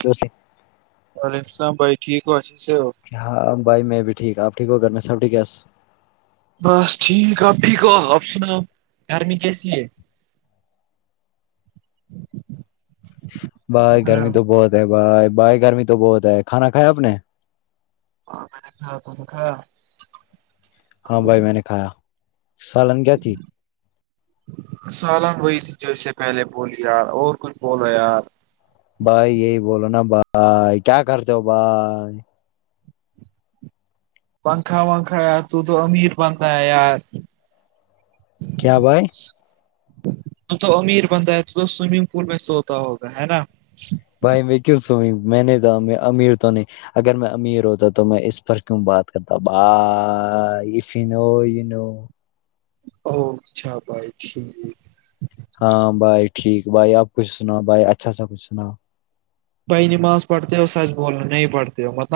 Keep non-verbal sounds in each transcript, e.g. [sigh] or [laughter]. کیوں سے؟ وعلیکم السل بھائیٹھیک ہو اچی سے ہو ہاں بھائی میں بھی ٹھیک آپ ٹھیک ہو کرنے سب ٹھیک ہےس بس ٹھیک آپٹھی کو آپشنا آ گرمی کیسی ہے [inaudible] بائی ہلو گرمی تو بہت ہے بھائی بائی گرمی تو بہت ہے کھانا کھائے آپ نے ہاں میں نے کا ت کا ہاں بھائی میں نے کھایا سالن کیا تھی سالن وہی تھی جو اس سے پہلے بولی یار اور کچھ بولو یار بھائی یہی بولو نا بھائی کیا کرتے ہو بھائی پنکھا ونکھا یار تو تو امیر بنتا ہے یار کیا کیا بائے ت تو امیر بندہ ہے تو سوئمنگ پول میں سوتا ہوگا ہے نا بھائی میں کیوں سوئی میں نہیں تو امیر تو نہیں اگر میں امیر ہوتا تو میں اس پر کیوں بات کرتا با یہ فنو و اوچھا بھائی ٹھیک ہاں بھائی ٹھیک بھائی آپ کچھ سنا بھائی اچھا سا کچھ سنا بہ نماز پڑھتے ہو اور سچ بولنا نہیں پڑتے ہو مل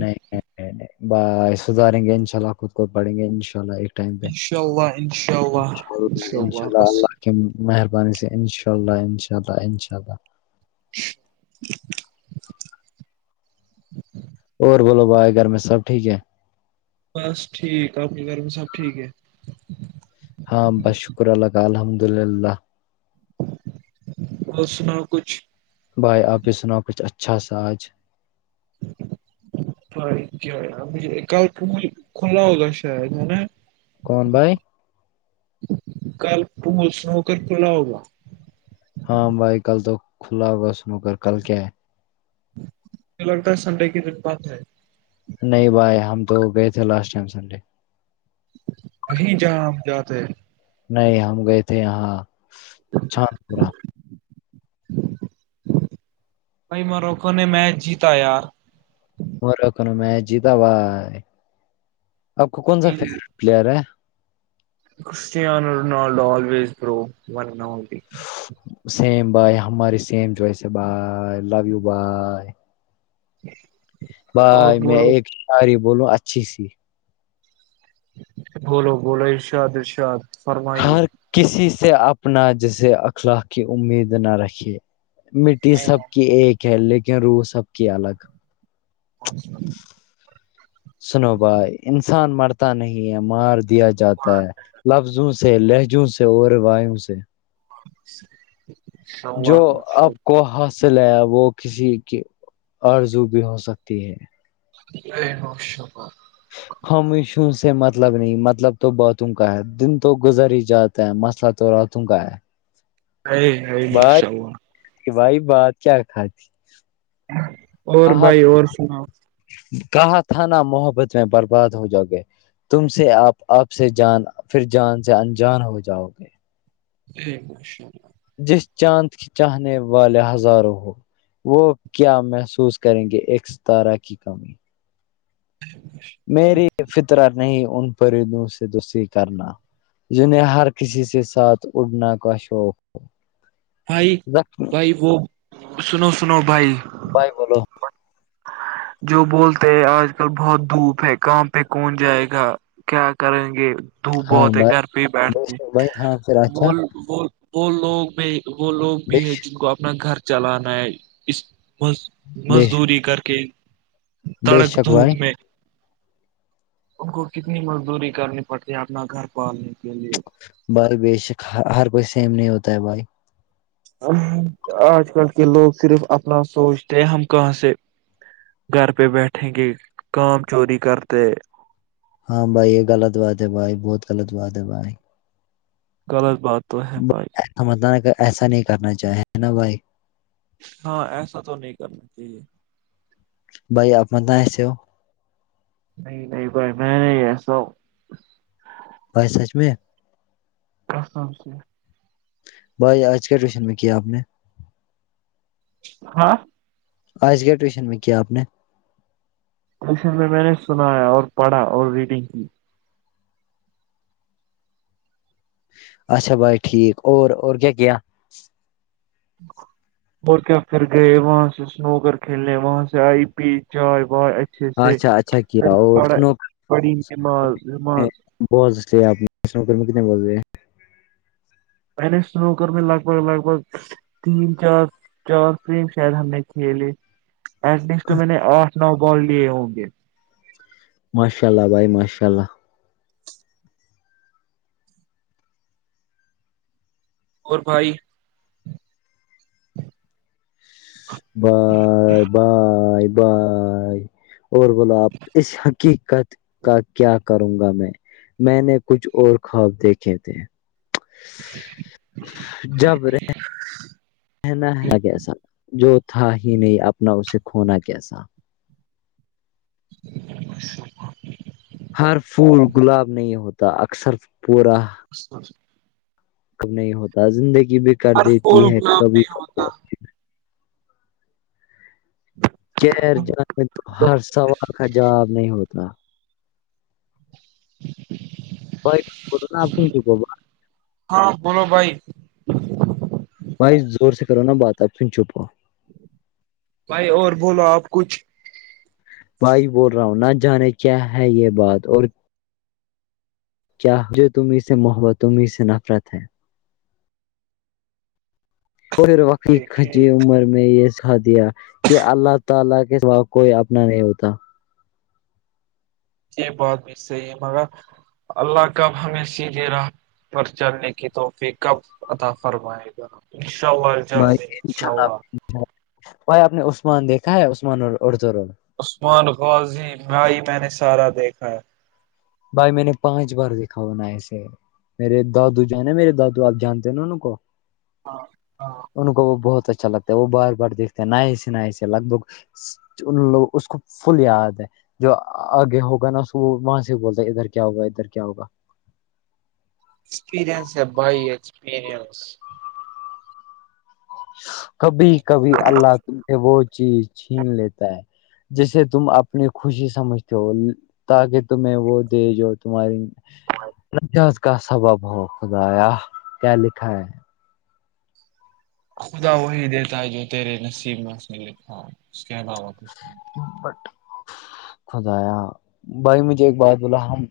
نہیں سدھاریں گے ان شاء اللہ خود کو پڑھیں گے ان شاء اللہ ا ال انشاء اللہ انشاء اللہ انشاء ان شاء اللہ بس اللہ مہربانی سے انشاء اللہ انشاء اللہ انشاء اللہ [inaudible] اور بولو بائے گھر میں سب ٹھیک ہے بس ٹھیک اپنے گھر میں سب ٹھیک ہے ہاں بس شکر اللہ الحمد للہ اور اسنا کچھ بھائی آپ یہ سناؤ کچھ اچھا سا آج س ج کال پ کھلا ہوگا س م کون بھائی کل تو اسن ہو کر کھلا ہوگا ہاں بھائی کل تو کھلا ہوگا سنو کر کل کیا ہے مجھے لگتا ہے سنڈے کے دن بات ہے نہیں بھائی ہم تو گئے تھے لاسٹ ٹائم سنڈے وہیں جہاں ہم جاتے نہیں ہم گئے تھے یہاں چھانان پورا م رخو نے مچ جیتا آیا مو کو ن میچ جیتا بھائی آپ کو کون سا فیورٹ پلیئر ہے کرسان ر آزو سیم بائے ہماری سیم جوائس ہے بائے لو یو بائے اور بائی میں بولو ایک ساری بولوں اچھی سی بولو بولو ارشاد ارشاد فرمائیے ہر کسی سے اپنا جسے اخلاق کی امید نہ رکے مٹی سب کی ایک ہے لیکن روح سب کی الگ اورچ سنو بھائی انسان مرتا نہیں ہے مار دیا جاتا ہے لفظوں سے لہجوں سے اوروایوں سے جو اللہ ماشاء آپ کو ہس سے لے وہ کسی کی اوررزو بھی ہو سکتی ہے ا نش ب خشوں سے مطلب نہیں مطلب تو بہتوں کا ہے دن تو گزر ہی جاتا مسلہ تو رتوں کا ہے ہے ہے موشا ہو کہ بھائی بات کیا کھاتاتی اور بھائی اور سناؤ کہاں تھا نا محبت میں برباد ہو جاؤ گے تم سے آپ آپ سے جان پھر جان سے انجان ہو جاؤ گے ٹھ ہےش جس چاند کے چاہنے والے ہزاروں ہو وہ کیا محسوس کریں گے ایکستارہ کی کمی ہی میری فطران نہیں ان پرندوں سے تو صی کرنا جنہیں ہر کسی کے ساتھ اڑنا کا شوق ہو بھائی بھائی وہ سنو سنو بھائی بھائی بولو جو بولتے ہیں آج کل بہت دھوپ ہے کہاں پہ کون جائے گا کیا کریں گے دھوپ ہاں بہتے بھائی گھر پہ ہی بے بیٹھتے شک بھائی ہاں پھر اچھا وہ وہ وہ لوگ بھی وہ لوگ بے بھی ہے جن کو اپنا گھر چلانا ہے اس بے مزدوری کر کے بے تڑک شک دھوپ بھائی میں ان کو کتنی مزدوری کرنی پڑتی ہے اپنا گھر پالنے کے لیے بائی بے شک ہر کوئی سیم نہیں ہوتا ہے بھائی آج کل کے لوگ صرف اپنا سوچتے ہیں ہم کہاں سے گھر پہ بیٹھیں کہ کام چوری کرتے ہاں بھائی یہ غلط بات ہے بھائی بہت غلط بات ہے بھائی غلط بات تو ہے پائے سمجھناان ایسا نہیں کرنا چاہیں نا بھائی ہاں ایسا تو نہیں کرنا چاہیے بائی آپنا سے نہیں نہیں بھائی میں نہیں ایسا بائی سچ میں آسام سےف بھائی آج کے ٹیوشن میں کیا آپ نے ہاں آج گ ٹویشن میں کیا آپ نے اشن میں میں نے سنایا اور پڑھا اور ریڈنگ کی اچھا بھائی ٹھیک اور اور کیا کیا ہ [unintelligible] اور کیا پھر گئے وہاں سے سنوگر کھیلنے وہاں سے آئی پی چائے وائے جچھس اچھا اچھا پ کیا پ اور سنو پڑ نماز وماز [unintelligible] بہت سے آپ نے نوکر میں کتنے بولتے ہیں پہلے سنو کر میں لگ بگ لگ بگ [unintelligible] تین چار چار فم شاید ہم نے کھیلے ایٹ لیسٹ تو میں نے آٹھ نو بال لیے ہوں گے ماشاء اللہ بھائی ماشاء اللہ اور بھائی بائے بائے بائے [unintelligible] اور بولو آپ اس حقیقت کا کیا کروں گا میں میں نے کچھ اور خواب دیکھے تھے جی جبرے [unintelligible] کہنا ہے کیسا جو تھا ہی نہیں اپنا اسے کھونا کیسا [unintelligible] ہر پھول گلاب نہیں ہوتا اکثر پورا اچ [unintelligible] کب نہیں ہوتا زندگی بھی کر پول دیتی ہے گلاب کبھی نہیں کب ہوتا کیر جانے تو ہر سوال کا جواب نہیں ہوتا ب ک کرنا آ بن کی با [unintelligible] ہاں بولو بھائی بھائی زور سے کرو نا بات آپ سن چھپ ہو بھائی اور بولو آپ کچھ بھائی بول رہا ہوں نہ جانے کیا ہے یہ بات اور کیا جو تم اس سے محبت تمیں سے نفرت ہے وہھر وقی خ دیکھیے جی عمر [unintelligible] میں یہ ساتھ دیا کہ اللہ تعالی کے سوا کوئی اپنا نہیں ہوتا یہ بات بھی صحیح ہے مگر اللہ کاب ہمیں س دے رہا پر چلنے کی توحفی کب ادا فرمائے گا انشاء ال [unintelligible] بھائی جضاو انشاء آا [unintelligible] بھائی آپ نے عثمان دیکھا ہے عثمان اور اڑدور عثمان غوازی میںئی میں نے سارا دیکھا ہے بھائی میں نے پانچ بار دیکھا ہونا ایسے میرے دادو جو نا میرے دادو آپ جانتے ہیں نا ان کو ہاں [unintelligible] ان کو وہ بہت اچھا لگتا ہے وہ بار بار دیکھتے ہیں نئے سے ن سے لگ بھگ ان لوگ اس کو فل یاد ہے جو آگے ہوگا نا اس وہاں سے بولتے ادھر کیا ہوگا ادھر کیا ہوا ایکسپیرنس ہے بھائی ایکسپرینس کبھی کبھی اللہ تم سے وہ چیز چھین لیتا ہے جسے تم اپنی خوشی سمجھتے ہو تاکہ تمہیں وہ دے جو تمہاری ناز کا سبب ہو خدایا کیا لکھا ہے خدا وہی دیتا ہے جو تیرے نصیب میں اس نے لکھا ہے اس کے علاوہ کچھ نہیں بٹ خدایا [unintelligible] بھائی مجھے ایک بات بولا ہم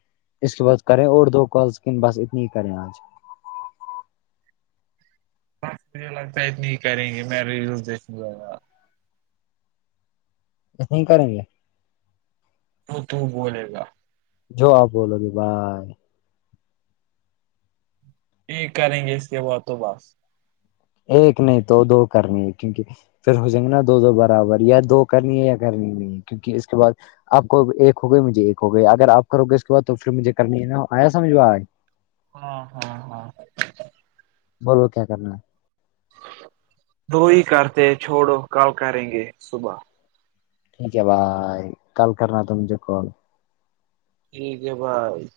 اس کے بعد کریں اور دو کال کن بس اتنی ہی کریں آج بس مجھے لگتا ہے اتنی ہی کریں گے میں ریز دیکنے ل گا [unintelligible] س کڑیںے [unintelligible] تو تو بولے گا [unintelligible] جو آ ب لو گ بھائی یہ کریں گے اس سے وہ تو بس ایک نہیں تو دو کرنی ہے کیونکہ پھر ہو جائیں گے نا دو دو برابر یا دو کرنی ہے یا کرنی نہیں کیونکہ اس کے بعد آپ کو ایک ہو گئی مجھے ایک ہو گئی اگر آپ کرو گے اس کے بعد تو پھر مجھے کرنی ہے نا آیا سمجھ ب آ ہاں ہاں ہاں بولو کیا کرنا ہے وہ ہی کرتے چھوڑو کل کریں گے صبح ٹھیک ہے بائے کل کرنا تھا مجھے کال یک ب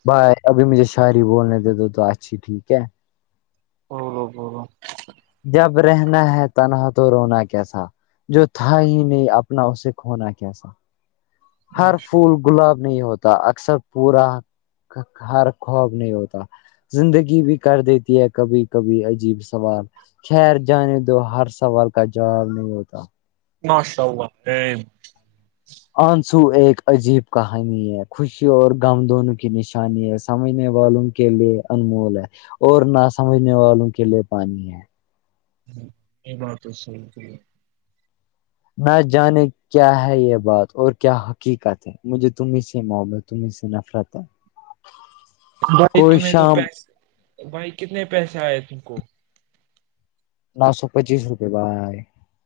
بھائی ابھی مجھے شاعری بولنے دے دو تو اچھی ٹھیک ہے ہو ہو جب رہنا ہے تنہا تو رونا کیسا جو تھا ہی نہیں اپنا اسے کھونا کیسا ہر ماشاء اللہ پھول گلاب نہیں ہوتا اکثر پورا ہر خواب نہیں ہوتا زندگی بھی کر دیتی ہے کبھی کبھی عجیب سوال خیر جانے دو ہر سوال کا جواب نہیں ہوتا ماشاء اللہ آنسو ایک عجیب کہانی ہے خوشی اور غم دونوں کی نشانی ہے سمجھنے والوں کے لیے انمول ہے اور نہ سمجھنے والوں کے لیے پانی ہے ہ یہ بات سو کی نہ جانے کیا ہے یہ بات اور کیا حقیقت ہے مجھے تمیں سے محبت تمیں سے نفرت ہے بھائی کوئی تمہیں تو شام پس بھائی کتنے پیسے آئے تم کو نو سو پچیس روپے بھائی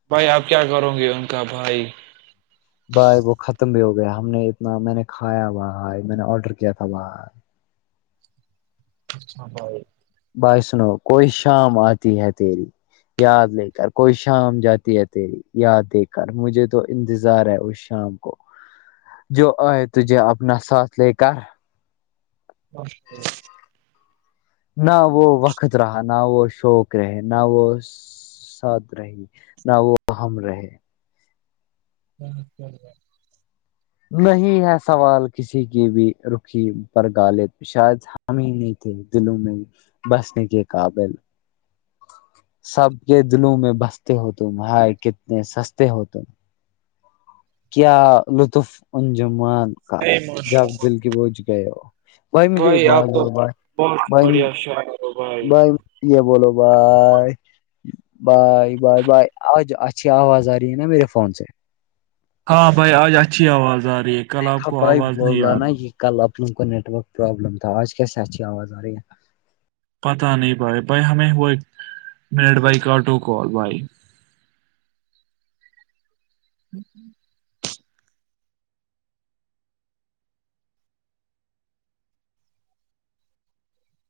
بھائی آپ کیا کرو گے ان کا بھائی بھائی وہ ختم بھی ہو گیا ہم نے اتنا میں نے کھایا ب ہائی میں نے آڈر کیا تھا ب اچھا بھائی بھائی سنو کوئی شام آتی ہے تیری یاد لے کر کوئی شام جاتی ہے تیری یاد دے کر مجھے تو انتظار ہے اس شام جو آئے تھے اپنا ساتھ لے کر اچ نہ وہ وقت رہا نہ وہ شوق رہے نہ وہ ساتھ رہی نہ وہ ام رہے ہی س نہیں ہے سوال کسی کی بھی رکھی پر غالب شاید ہم ہی نہیں تھے دلوں میں بسنے کے قابل سب کے دلوں میں بستے ہو تم ہائے کتنے سستے ہو تم کیا لطف انجمان کا اے ماشاء اللہ، جب دل کے بوجھ گئے ہو بھائی مجھے ایک بات آپ تو ہو بھائی بہت بھائی بڑھیا شاعر ہو بھائی بائی یہ بولو بھائی بائے بائے بائے آج اچھی آواز آ رہی ہے نا میرے فون سے ہاں بھائی آج اچھی آواز آ رہی ہے کل آپ دیکھا کو بھائی آواز بول نہیں رہا آ نا رہی یہ کل اب لوگ کو نیٹ ورک پرابلم تھا آج کیسے اچھی آواز آ رہی ہے پتا نہیں بھائی بھائی ہمیں ہو ایک منٹ بائی کاٹو کال بھائی ہ